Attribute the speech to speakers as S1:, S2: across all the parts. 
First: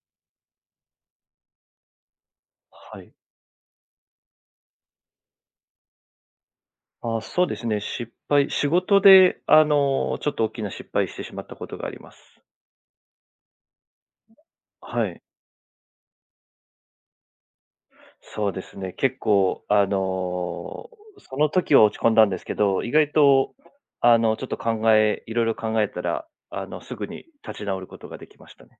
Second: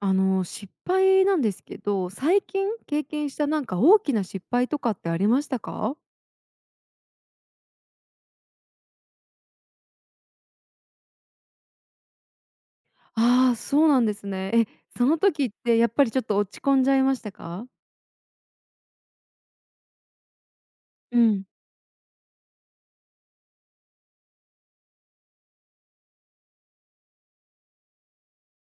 S1: 失敗なんですけど、最近
S2: は
S1: 経
S2: い。
S1: 験したなんか大きな失敗とかってありましたか？
S2: あ、そうですね、失敗仕事で、ちょっと大きな失敗してしまったことがあります。
S1: ああー、そうなんですね。え、そ
S2: は
S1: の
S2: い。
S1: 時ってやっぱりちょっと落ち込んじゃいましたか？
S2: そうですね、結構、
S1: う
S2: そ
S1: ん。
S2: の時は落ち込んだんですけど、意外と、ちょっといろいろ考えたら、すぐに立ち直ることができましたね。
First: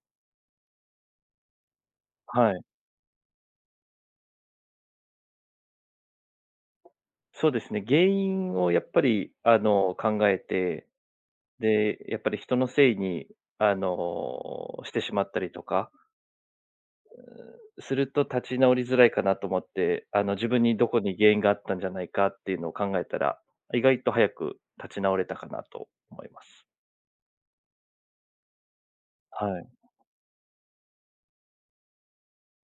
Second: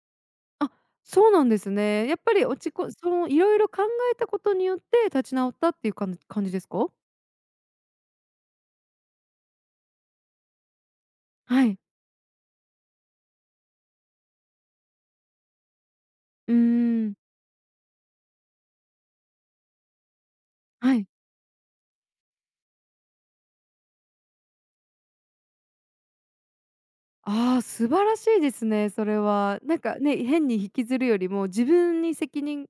S1: あ、そうなんですね。やっぱり
S2: は
S1: 落
S2: い。
S1: ちこそのいろいろ考えたことによって立ち直ったっていう感じですか？
S2: そうですね、原因をやっぱり、考えて、
S1: はい。
S2: で、やっぱり人のせいに、してしまったりとか
S1: うーん。
S2: すると立ち直りづらいかなと思って、自分にど
S1: は
S2: こ
S1: い。
S2: に原因があったんじゃないかっていうのを考えたら、意外と早く立ち直れたかなと思います。
S1: ああ、素晴らしいですね、それ
S2: は
S1: は。
S2: い。
S1: なんかね、変に引きずるよりも、自分に責任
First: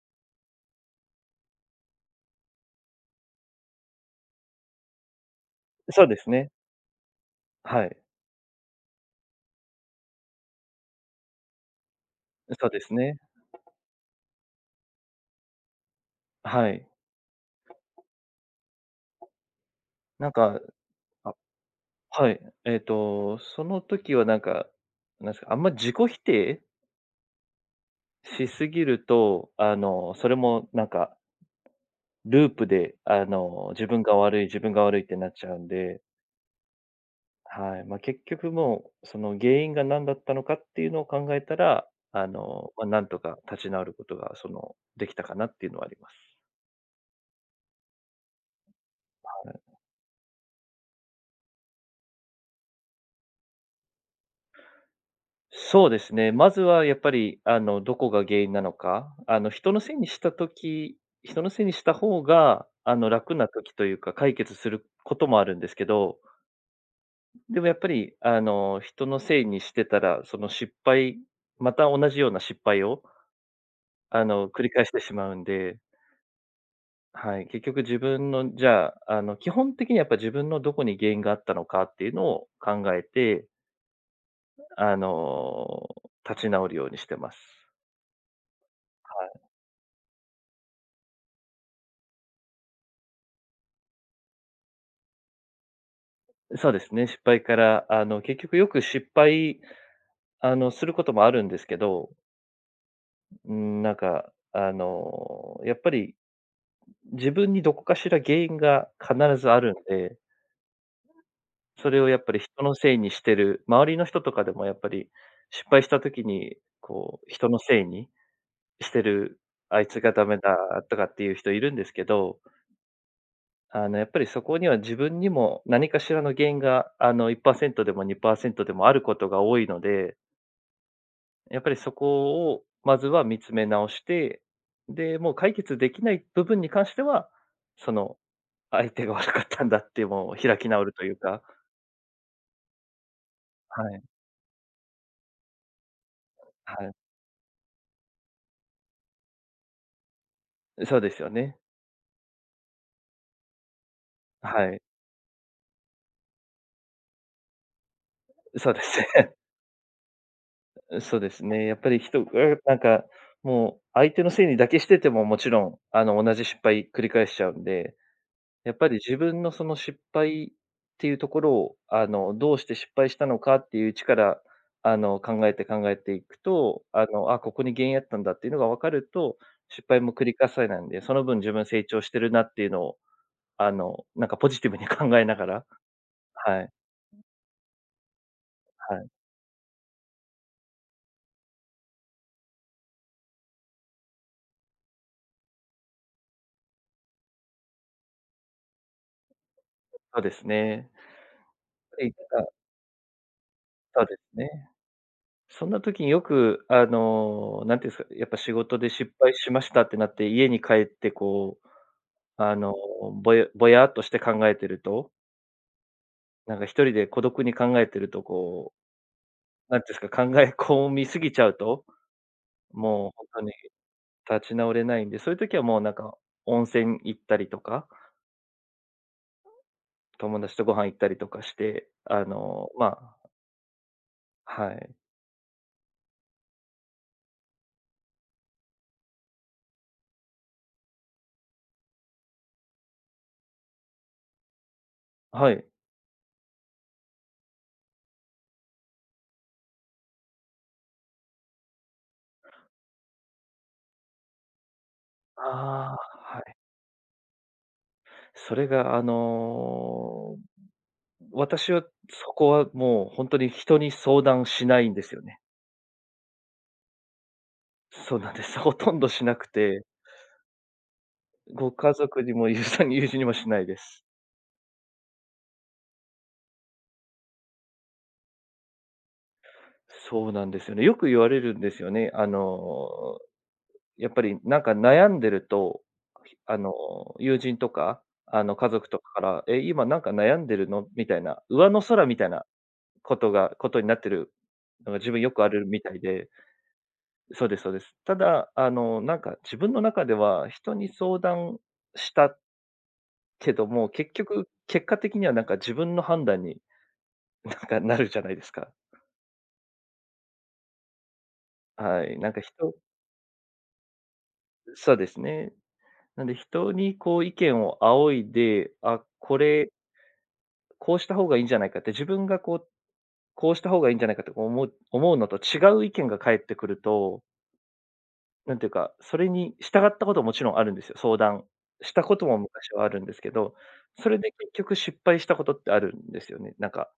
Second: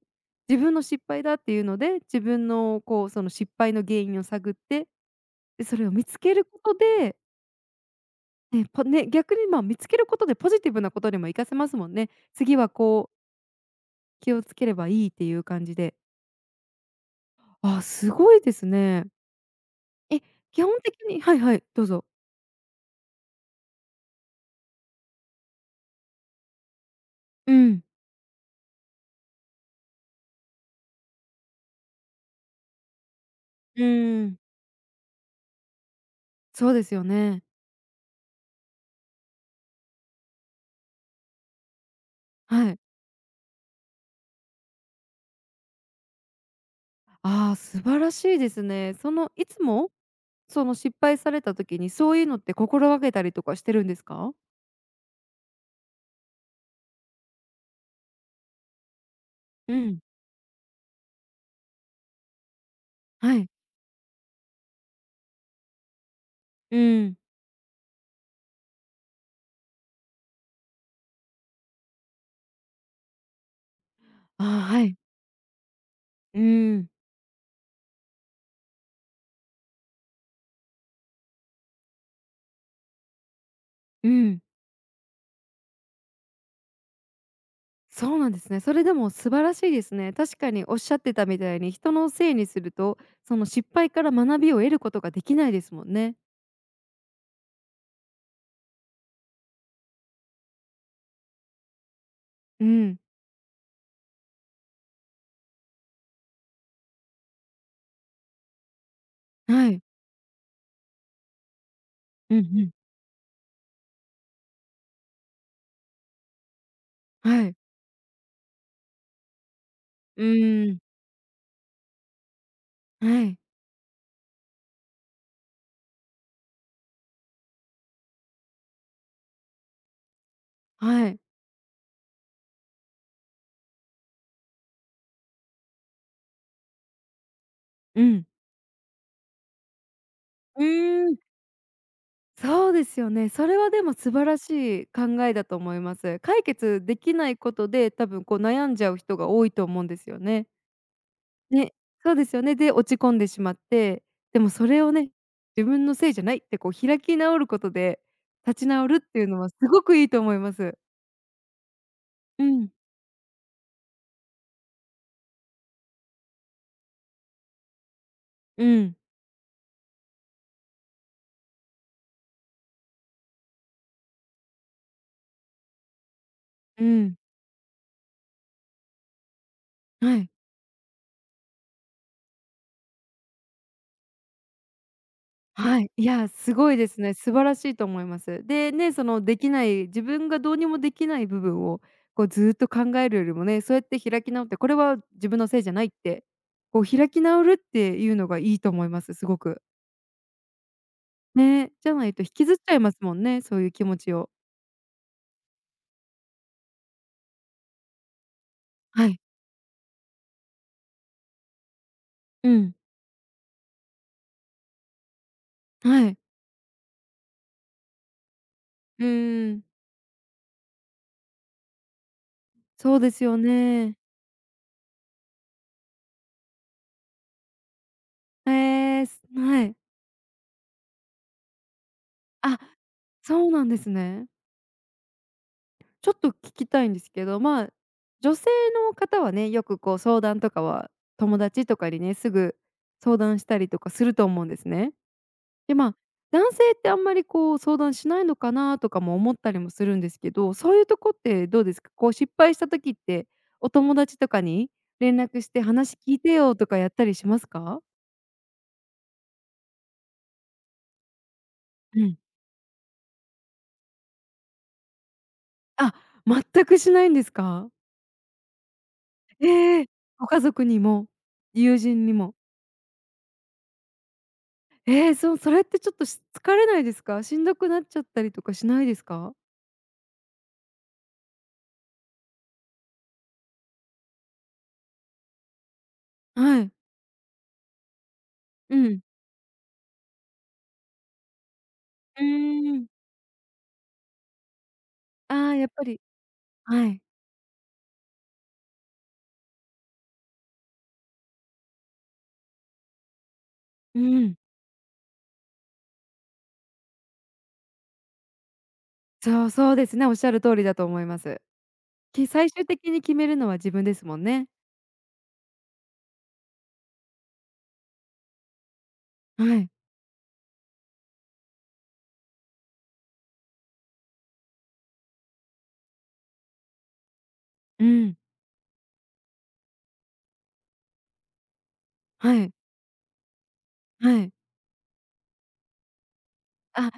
S1: 自分の失敗だっていうので、自分のこう、その失敗の原因を探って、で、それを
S2: そ
S1: 見
S2: うで
S1: つ
S2: す
S1: ける
S2: ね。
S1: ことで、
S2: はい。
S1: ね、逆にまあ、見つけることでポジティブなことにも活かせますもんね。次
S2: そ
S1: は
S2: うです
S1: こう、
S2: ね。
S1: 気をつければいいっていう感じで。
S2: はい。
S1: あーすごいですね。え、
S2: なんか、
S1: 基本的に
S2: あ、
S1: はいはい、どうぞ。
S2: はい。その時はなんか、なんですか、あんま自己否定
S1: うん、
S2: しすぎると、それもなんか、ループで、
S1: う
S2: 自分が
S1: ん、
S2: 悪い、自分が悪いってなっちゃうんで。
S1: そうですよね。
S2: はい。まあ、結局もう、その原因が何だったのかっていうのを考えたら、
S1: はい。
S2: まあ、なんとか立ち直ることが、その、できたかなっていうのはあります。
S1: ああ、素晴らしいですね。そのいつもその失敗された時に、そういうのって心がけたりとかしてるんですか？
S2: そうですね。まずはやっぱり、どこが原因なのか、
S1: うん、
S2: 人のせいにした方が、楽
S1: は
S2: な
S1: い。
S2: 時というか、解決することもあるんですけど、
S1: うん。
S2: でもやっぱり、人のせいにしてたら、その失敗また同じような失敗を、
S1: ああ、
S2: 繰り
S1: は
S2: 返し
S1: い。
S2: てしまうんで。
S1: うん、
S2: はい、結局自分の、じゃあ、基本的にやっぱ自分のどこに原因があったのかっていうのを考えて、
S1: うん。
S2: あの、立ち直るようにしてます。
S1: そうなんですね。それでも素晴
S2: は
S1: らしいですね。確かにおっしゃってたみたいに、人のせいにすると、その失敗から学びを得ることができないですもんね。
S2: い。そうですね、失敗から、結局よくすることもあるんですけど、
S1: うん、
S2: うん、なんか、やっぱり自分にどこかしら原因が必ずあ
S1: は
S2: るん
S1: い。
S2: で、それをやっぱ
S1: う
S2: り
S1: んう
S2: 人
S1: ん。
S2: のせいにしてる、周りの人とかでもやっぱり失敗した時に、こう、
S1: は
S2: 人
S1: い。
S2: のせいにしてる、あいつが
S1: う
S2: ダメだ
S1: ん、
S2: とかっていう人いるんですけど、
S1: はい、
S2: やっぱりそこには自分にも何かしらの原因が、1%でも2%でもあることが多いので、
S1: はい。
S2: やっぱりそこをまずは見つめ直して、で、もう解決できない部分に関しては、そ
S1: う
S2: の、
S1: ん。
S2: 相手が悪かったんだってもう開
S1: う
S2: き直ると
S1: ー
S2: いう
S1: ん。
S2: か、
S1: そうですよね。それはで
S2: は
S1: も
S2: い、
S1: 素晴らしい考えだと思います。解決
S2: はい。
S1: できないことで、多分こう悩んじゃう人が多いと思うんですよね。
S2: そうですよね。
S1: ね、そうですよね。で、落ち込んでしまって、でもそ
S2: はい、
S1: れをね、自分のせいじゃないってこう開き直ることで立ち
S2: そうで
S1: 直る
S2: す
S1: っていう
S2: ね。
S1: のはすごくいいと思います。
S2: そうですね。やっぱり人が
S1: うん、
S2: なんか、もう相手のせいにだけしてても、もちろん、同じ失敗繰り返しちゃうんで、
S1: う
S2: やっぱり
S1: ん、
S2: 自分のその失敗っていうところを、どうして失敗したのかっていううちから、考えて考えていくと、
S1: うん。
S2: あ、ここに原因あったんだっていうのが分かると、失敗も
S1: は
S2: 繰
S1: い。
S2: り返さないんで、その分自分成長してるなっていうのを、なんかポジティブに 考えながら、
S1: はい、いや、す
S2: はい、
S1: ごいですね。素晴らしいと思います。で、ね、
S2: は
S1: そ
S2: い、
S1: のできない自分がどうにもできない部分を、こうずっと考えるよりもね、そうやって開き直って、これは自分のせいじゃないって、こう開き直るっていうのがいいと思います、すごく。
S2: そうですね。やっ
S1: ね、じゃ
S2: ぱ
S1: な
S2: り
S1: いと引
S2: な
S1: き
S2: んか、
S1: ずっちゃいますもんね、そういう気持
S2: そう
S1: ち
S2: です
S1: を。
S2: ね。そんな時によく、なんていうんですか、やっぱ仕事で
S1: は
S2: 失
S1: い。
S2: 敗しましたってなって、家に帰ってこう、
S1: う
S2: あ
S1: ん。
S2: の、ぼやぼやっとして考えてると、
S1: はい。
S2: なんか一人で孤独に考えてるとこ
S1: うーん、
S2: う、なんていうんですか、考え込みすぎちゃうと、
S1: そう
S2: もう
S1: です
S2: 本
S1: よ
S2: 当に
S1: ね。
S2: 立ち直れないんで、そういう時はもうなんか、温泉行ったりとか、
S1: ええ、はい。
S2: 友達とご飯行ったりとかして、
S1: あ、
S2: まあ、
S1: そうなんですね。
S2: はい。
S1: ちょっと聞きたいんですけど、まあ、女性の方はね、よくこう相談とかは、友達とかにね、すぐ相談したりとかすると思うんですね。
S2: はい。
S1: で、まあ、男性ってあんまりこう相談しないのかなとかも思ったりもするんですけど、そういうとこってどうですか？こう失敗した時って、お友達とかに連絡
S2: あ
S1: して「話聞いて
S2: あ、は
S1: よ」
S2: い。
S1: とかやったりしますか？
S2: それが私は
S1: うん。
S2: そこはもう本当に人に相談しないんですよね。
S1: あ、全くしないんですか？
S2: そうなんです。ほとんどしなく
S1: え
S2: て、
S1: え。ご家族にも、
S2: ご
S1: 友
S2: 家
S1: 人に
S2: 族に
S1: も。
S2: も友人にもしないです。
S1: えー、そう、それってちょっと疲れないですか？しんどくなっちゃったりとかしないですか？
S2: そうなんですよね。よく言われるんですよね。やっぱりなんか悩んでると、あ
S1: はい。
S2: の、友人とか、家
S1: う
S2: 族と
S1: ん。
S2: かから、「え、今なんか悩んでるの？」みたいな、上の空み
S1: う
S2: たいな
S1: ーん。
S2: ことになってるのが自分よくあ
S1: ああ、
S2: る
S1: やっ
S2: み
S1: ぱ
S2: たい
S1: り
S2: で。
S1: はい。
S2: そうですそうです。ただ、なんか自分の中では、人に相談したけども、
S1: う
S2: 結
S1: ん。
S2: 局、結果的にはなんか自分の判断に なんかなるじゃないですか。
S1: そう、そうですね、おっしゃる通りだと思います。
S2: はい。なんか
S1: 最終的に決めるのは自分ですもんね。
S2: そうですね。なんで人にこう意見を仰いで、あ、こ
S1: はい。
S2: れ、こうした方がいいんじゃないかって、自分がこう、こうした方がいいんじゃないかって思うのと違う意見が返ってくると、
S1: うん。
S2: なんていうか、それに従ったことももちろんあるんですよ、相談したこと
S1: は
S2: も
S1: い。
S2: 昔はあるんですけど、そ
S1: は
S2: れで
S1: い。
S2: 結局失敗したことってあるんですよね。なんか、
S1: あ、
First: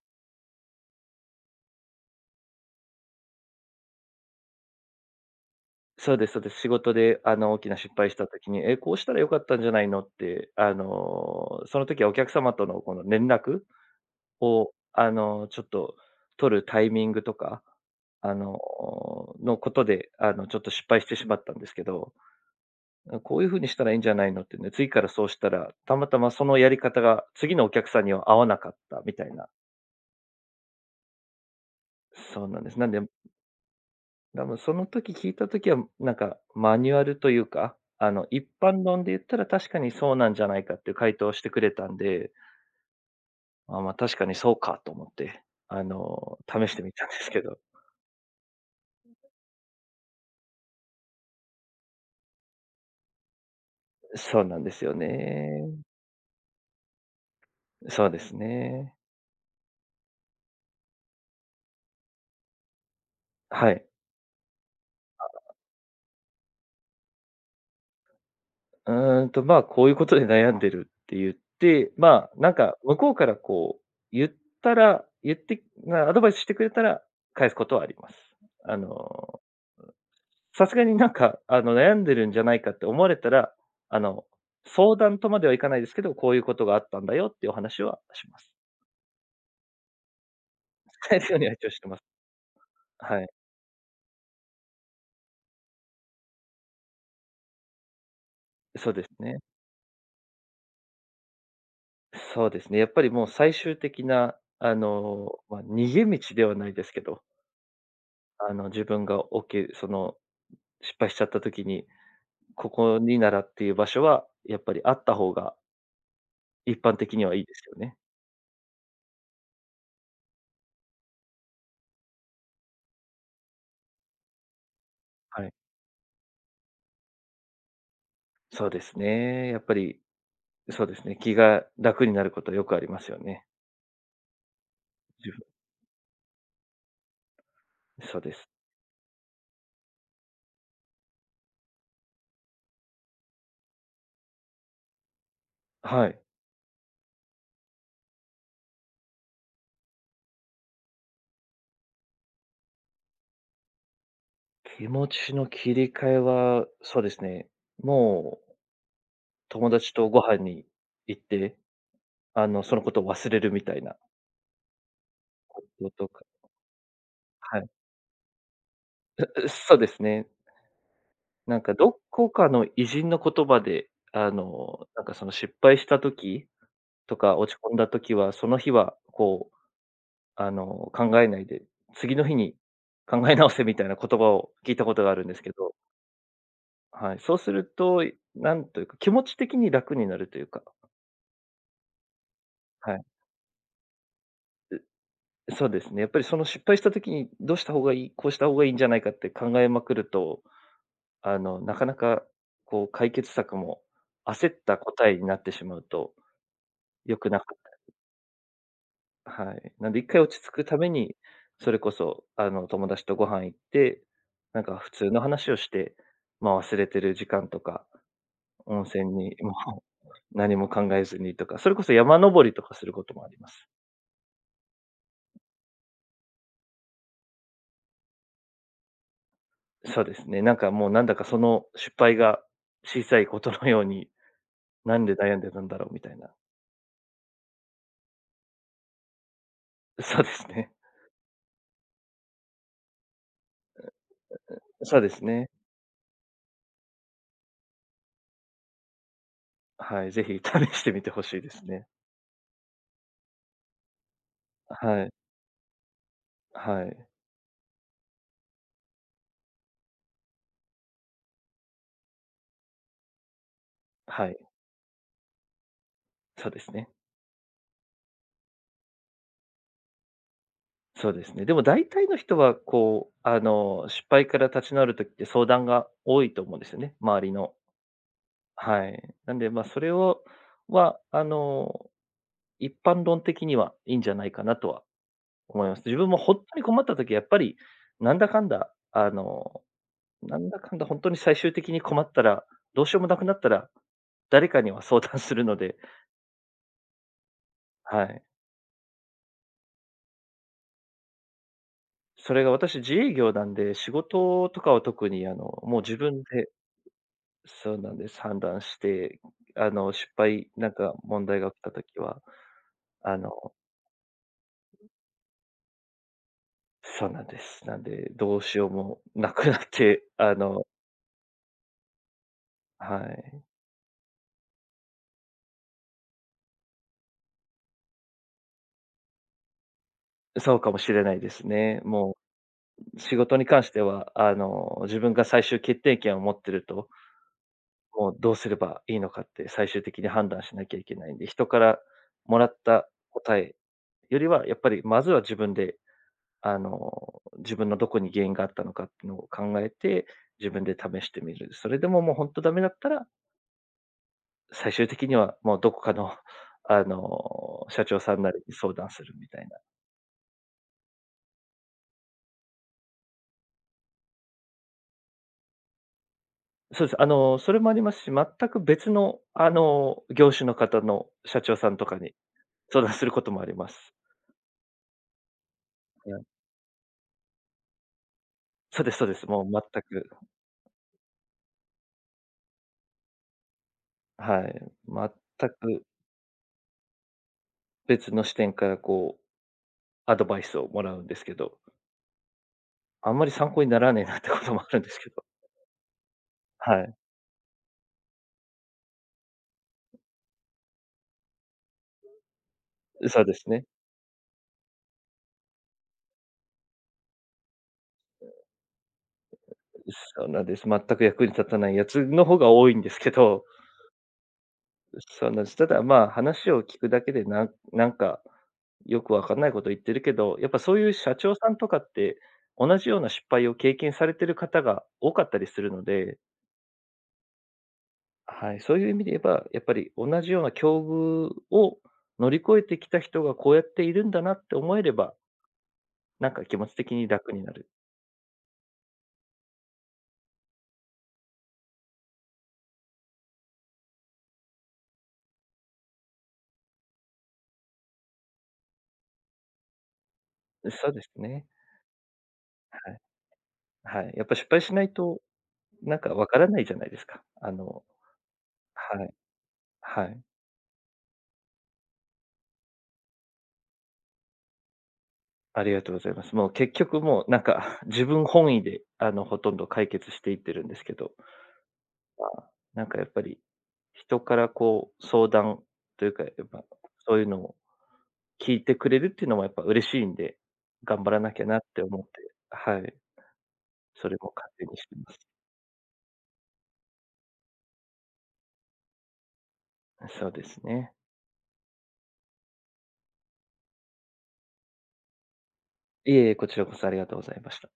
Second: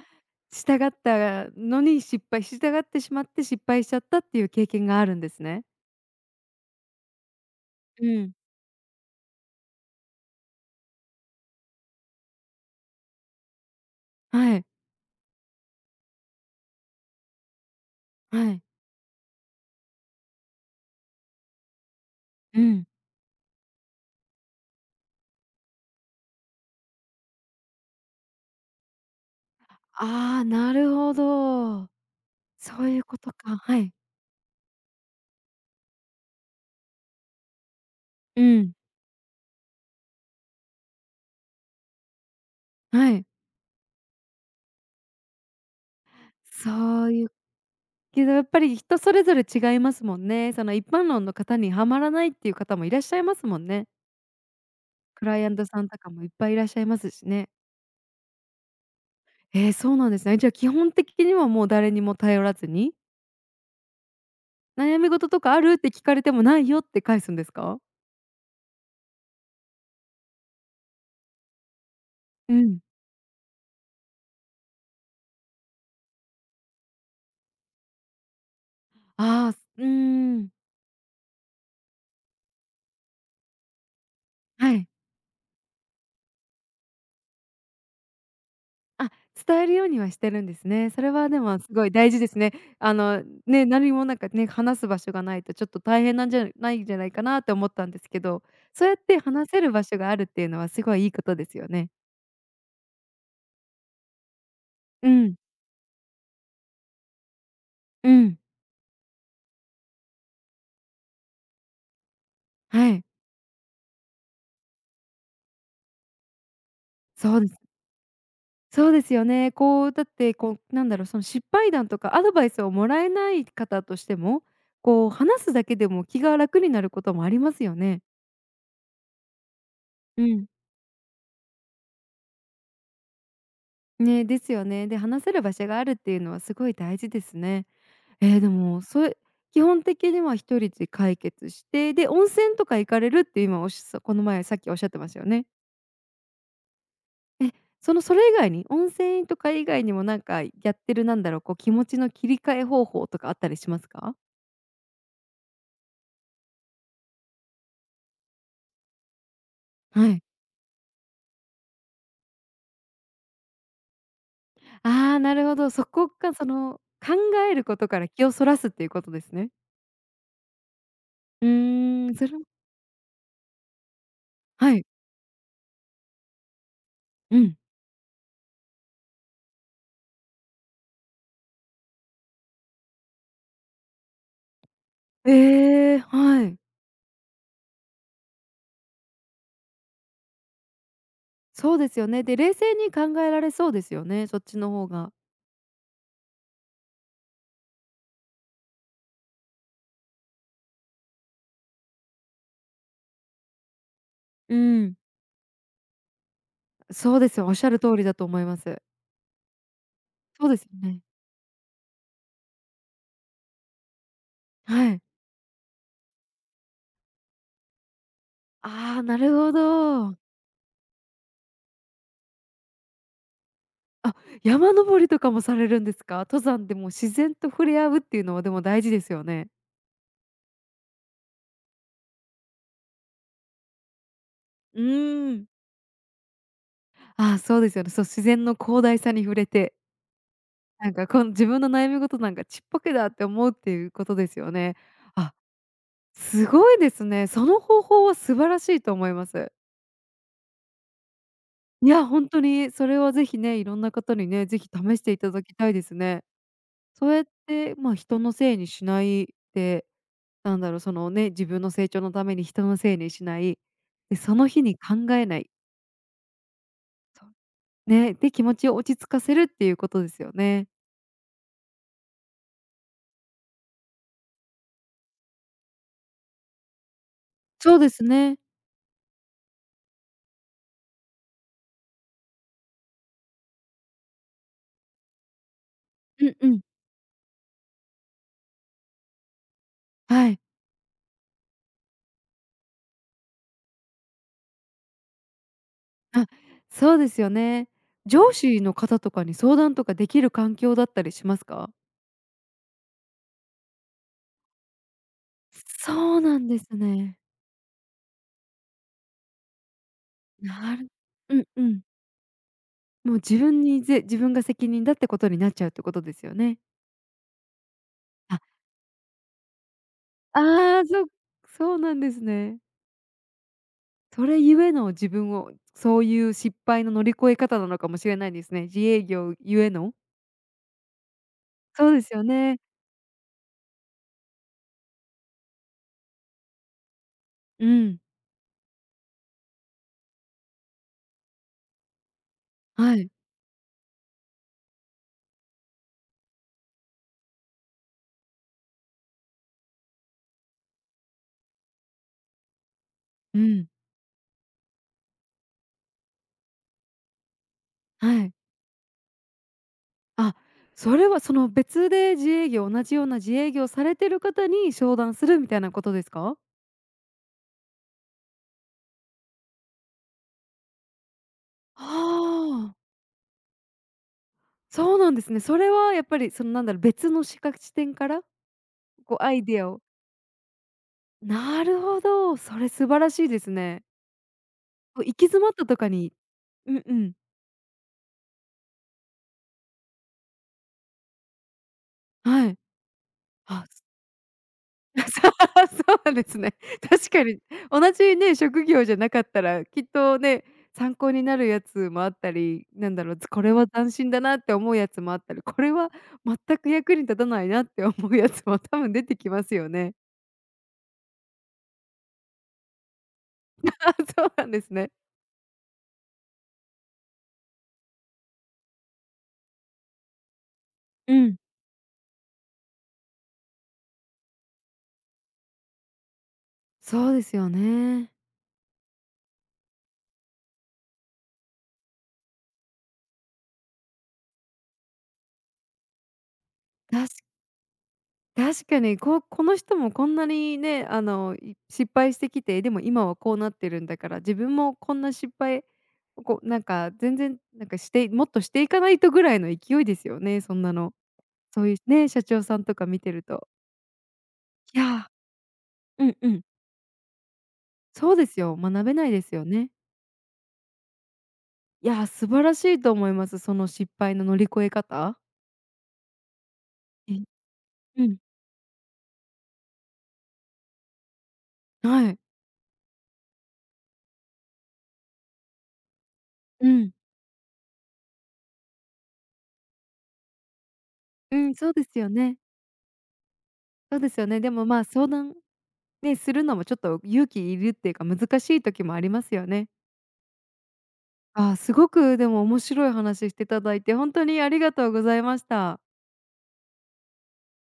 S1: 従ってしまって失敗しちゃったっていう経験があるんですね。
S2: そうですそうです。仕事で大きな失
S1: う
S2: 敗した
S1: ん。
S2: 時に、え、こうしたらよかったんじゃないのって、その時はお客様とのこの連絡
S1: はい。
S2: を、ちょっと取るタイミングとか、あ
S1: は
S2: の、
S1: い。
S2: のことで、ちょっと失敗してしまったんですけど。
S1: うん。
S2: こういう風にしたらいいんじゃないのってね、次からそうしたら、たまたまそのやり方が次のお客さんには合わなかったみたいな。
S1: ああ、なるほど。
S2: そうなんです。
S1: そ
S2: な
S1: う
S2: ん
S1: い
S2: で、
S1: うことか。はい。
S2: 多分その時聞いた時は、なんかマニュアルというか、
S1: う
S2: 一
S1: ん。
S2: 般論で言ったら確かにそうなんじゃないかっていう回答をしてくれたんで、
S1: はい。
S2: あ、ま、確かにそうかと思って、試してみた
S1: そ
S2: ん
S1: う
S2: で
S1: い
S2: す
S1: う
S2: けど。
S1: やっぱり人それぞれ違いますもんね。その一般論の方にはまらないっていう方もいらっしゃいますもんね。
S2: そうなんですよ
S1: クライアント
S2: ね。
S1: さんとかもいっぱいいらっしゃいますしね。
S2: そうですね。
S1: えーそうなんですね。じゃあ基本的にはもう誰にも頼らずに、
S2: はい。
S1: 悩み事とかあるって聞かれてもないよって返すんですか？
S2: まあ、こういうことで悩んでるって言って、まあ、なん
S1: う
S2: か
S1: ん。
S2: 向こうからこう、言っ言ってなアドバイスしてくれたら、返すことはあります。あの、
S1: ああ、うーん。
S2: さすがになんか、悩んでるんじゃないかって思われたら、あの、
S1: はい。
S2: 相談とまではいかないですけど、こういうことがあったんだよっていうお話はします。
S1: あ、伝えるようにはしてるんですね。そ れ
S2: 伝える
S1: は
S2: よう
S1: で
S2: には
S1: も
S2: 一
S1: す
S2: 応し
S1: ご
S2: て
S1: い
S2: ます。
S1: 大事ですね。
S2: はい。
S1: ね、何もなんかね、話す場所がないとちょっと大変なんじゃないんじゃないかなって思ったんですけど、そう
S2: そう
S1: やっ
S2: です
S1: て
S2: ね。
S1: 話せる場所があるっていうのはすごいいいことですよね。
S2: そうですね。やっぱりもう最終的な、
S1: うん、
S2: まあ、逃げ道ではないですけど、
S1: うん、
S2: 自分がおけその失敗しちゃった時に、こ
S1: は
S2: こ
S1: い、
S2: にならっていう場所は、やっぱりあった方が一般的には
S1: そ
S2: い
S1: う
S2: い
S1: で
S2: です
S1: す。
S2: よね。
S1: そうですよね。こうだってこうなんだろう、その失敗談とかアドバイスをもらえない方としても、こう話
S2: はい。
S1: すだけでも気が楽になることもありますよね。
S2: そうですね。やっぱり、
S1: うん。
S2: そうですね。気が楽になることはよくありますよね。
S1: ね、ですよね。で、話
S2: 自
S1: せ
S2: 分
S1: る場所があるっていうのはすごい大事ですね。
S2: そうで
S1: ええ、
S2: す。
S1: でも、それ基本的には一人で解決して、で、温泉とか行かれるって今おっしゃこの前さっきおっしゃってましたよね。
S2: はい。
S1: その、それ以外に、温泉とか以外にもなんかやってる、なんだろう、こう気持ちの切り替え方法とかあったりしますか？
S2: 気持ちの切り替えは、そうですね。もう友達
S1: は
S2: とご
S1: い。
S2: 飯に行って、そのことを忘れるみたいな
S1: ああ、なるほ
S2: こ
S1: ど、そ
S2: とと
S1: こ
S2: か。
S1: か、その、考え
S2: は
S1: る
S2: い。
S1: ことから気をそらすっていうことですね。
S2: そうですね。
S1: う
S2: なんかど
S1: ーん、そ
S2: こ
S1: れも
S2: かの偉人の言葉で、
S1: はい、
S2: なんかその失敗した時とか
S1: う
S2: 落
S1: ん。
S2: ち込んだ時は、その日はこう、あの、考えないで、次の日に考え直せみたいな言葉を聞いたことがあるんですけど、
S1: ええ、はい。
S2: はい、そうすると、なんというか、気持ち的に楽になるというか、
S1: そうですよね。で、冷静に
S2: は
S1: 考
S2: い、
S1: えられそうですよね、そっちの方が。
S2: そうですね。やっぱりその失敗した時にどうした方がいい、こうした方がいいんじゃないかって考えまくると、なかなかこう解決策も焦っ
S1: う
S2: た
S1: ん。
S2: 答えになってしまうと、
S1: そ
S2: 良
S1: う
S2: く
S1: です
S2: なか、
S1: よ。おっしゃる通りだと思います。
S2: はい。なんで一回落ち着
S1: そうです
S2: く
S1: よ
S2: ため
S1: ね。
S2: に、それこそ、友達とご飯行って、なんか普
S1: はい。
S2: 通の話をして、ま、忘れてる時間とか、温
S1: ああ、
S2: 泉
S1: な
S2: に
S1: るほ
S2: もう
S1: ど。
S2: 何も考えずにとか、それこそ山登りとかすることもあります。
S1: あ、山登りとかもされるんですか？登山でも自然と触れ合うっていうのはでも大事ですよね。
S2: そうですね、なんかもうなんだかその失敗が小さいことのように、
S1: う
S2: なんで
S1: ー
S2: 悩ん
S1: ん。
S2: でたんだろうみたいな。
S1: ああ、そうですよね。そう、自然の広大さに触れて、
S2: そうですね。
S1: なんかこの自分の悩み事なんかちっぽけだって思うっていうことですよね。
S2: そうです
S1: あ、
S2: ね。
S1: すごいですね。その方法は素晴らしいと思います。
S2: はい、ぜひ試してみてほしいですね。
S1: いや、本当にそれはぜひね、いろんな方にね、ぜひ試し
S2: はい、
S1: ていただきたいですね。
S2: はい、
S1: そうやって、まあ、人のせいにしないで、なんだろう、そのね、自分の成長のために人のせいにしない、で、
S2: は
S1: そ
S2: い、
S1: の日に考えない、
S2: そうですね。
S1: そう。ね、で、気持ちを落ち着かせるっていうことですよね。
S2: そうですね。でも大体の人は、こう、失敗から立ち直る時って相談が多いと思うんですよね、周りの。
S1: そうですね。
S2: はい。なんで、まあ、それをは、あの、一般論的にはいいんじゃないかなとは思います。自分も
S1: う
S2: 本
S1: んう
S2: 当
S1: ん。
S2: に困った時きやっぱり、なんだかんだ、
S1: は
S2: な
S1: い。
S2: んだかんだ本当に最終的に困ったら、どうしようもなくなったら、誰かには相談するので、
S1: あ、そうですよね。
S2: はい。
S1: 上司の方とかに相談とかできる環境だったりしますか？
S2: それが私自営業なんで、仕事とかは特に、もう
S1: そ
S2: 自分
S1: うなん
S2: で
S1: ですね。
S2: そうなんです。判断して、失敗、なん
S1: なる
S2: か問
S1: う
S2: 題
S1: ん
S2: が起き
S1: う
S2: た
S1: ん。
S2: ときは、
S1: もう
S2: あの
S1: 自分に自分が責任だってことになっちゃうってことですよね。
S2: そうなんです。なんで、どうしようもなくなって、
S1: ああ、そうなんですね。
S2: はい。
S1: それゆえの自分を、そういう失敗の乗り越え方なのかもしれないですね。自営業ゆえの。
S2: そうかもしれないですね。
S1: そうです
S2: も
S1: よね。
S2: う仕事に関しては、自分が最終決定権を持ってると、
S1: うん。
S2: もうどうすればいいのかって最終的に判断しなきゃいけないんで、人からもらった
S1: はい。
S2: 答えよりは、やっぱりまずは自分で自分のどこに原因があったのかっていうのを考えて、自分で試してみる。それでももう本当ダメだったら、
S1: うん。
S2: 最終的にはもうどこかの、社長さん
S1: は
S2: な
S1: い。
S2: りに相談するみたいな。
S1: あ、それはその別で自営業同じような自営業されてる方に商談するみたいなことですか？
S2: そうです。それもありますし、全く別の、業種の方の社長さんとかに
S1: ああ、
S2: 相談することもあります。
S1: そうなんですね。それはやっ
S2: は
S1: ぱり
S2: い、
S1: そのなんだろう、別の視点から、
S2: そうですそうで
S1: こう
S2: す。
S1: ア
S2: も
S1: イ
S2: う
S1: デ
S2: 全
S1: アを
S2: く、
S1: なるほど、それ素晴らしいですね。
S2: はい、
S1: こう行き詰
S2: 全
S1: まったと
S2: く
S1: かにうんうん。
S2: 別の視点からこうアドバイスをもらうんですけど、
S1: はい。
S2: あんまり参考
S1: あ、
S2: にならねえなってこともあるんですけど、
S1: そうなんですね。
S2: は い。
S1: 確かに同じね、職業じゃなかったら、きっとね、参考になるやつもあったり、なんだろう、
S2: そうで
S1: こ
S2: す
S1: れ
S2: ね。
S1: は斬新だなって思うやつもあったり、これは全く役に立たないなって思うやつも多分出てきますよね。
S2: そうなんです。全く役に立たないやつの方が多いんですけど、
S1: そうなんですね。
S2: そうなんです。ただ、まあ、話を聞くだけで、なんなんか、よくわかんないこと言ってるけど、やっぱそういう
S1: う
S2: 社長
S1: ん。
S2: さんとかって、同じような失敗を経験されてる方が多かったりするので、
S1: そうですよね。
S2: はい、そういう意味で言えば、やっぱり同じような境遇を乗り越えてきた人がこうやっているんだなって思えれば、なんか気持ち的に
S1: 確
S2: 楽になる。
S1: 確かに、ここの人もこんなにね、失敗してきて、でも今はこうなってるんだから、自分もこんな失敗、こう、なんか全然、なんかしてもっとしていかないとぐらいの勢いですよね、そんな
S2: そう
S1: の。
S2: ですね。
S1: そういうね、社長さんとか
S2: は
S1: 見
S2: い。
S1: てると。
S2: はい。やっぱ失敗し
S1: い
S2: ない
S1: や、
S2: となん
S1: う
S2: か
S1: ん
S2: わ
S1: う
S2: か
S1: ん。
S2: らないじゃないですか。
S1: そうですよ、学べ
S2: は
S1: ない
S2: い、
S1: ですよね。
S2: はい。
S1: いや、素晴らしいと思います、その失敗の乗り越え方。
S2: ありがとうございます。もう結局
S1: え、
S2: もうなんか
S1: う
S2: 自
S1: ん、
S2: 分本位で、ほとんど解決していってるんですけど、
S1: はい。
S2: まあ、なんかやっぱり人からこう相談というか、やっぱ
S1: うん、
S2: そういうのを聞いてくれるっていうのもやっぱ嬉しいんで、頑張らな
S1: う
S2: きゃ
S1: ん、
S2: なっ
S1: そう
S2: て
S1: です
S2: 思っ
S1: よ
S2: て、
S1: ね。
S2: はい、
S1: そう
S2: そ
S1: で
S2: れ
S1: すよ
S2: も
S1: ね。で
S2: 糧
S1: も、
S2: に
S1: まあ、
S2: して
S1: 相
S2: ます。
S1: 談ね、するのもちょっと勇気いるっていうか、難しい時もありますよね。
S2: そうですね。
S1: あーすごくでも面白い話していただいて、本当にありがとうございました。
S2: いえいえ、こちらこそありがとうございました。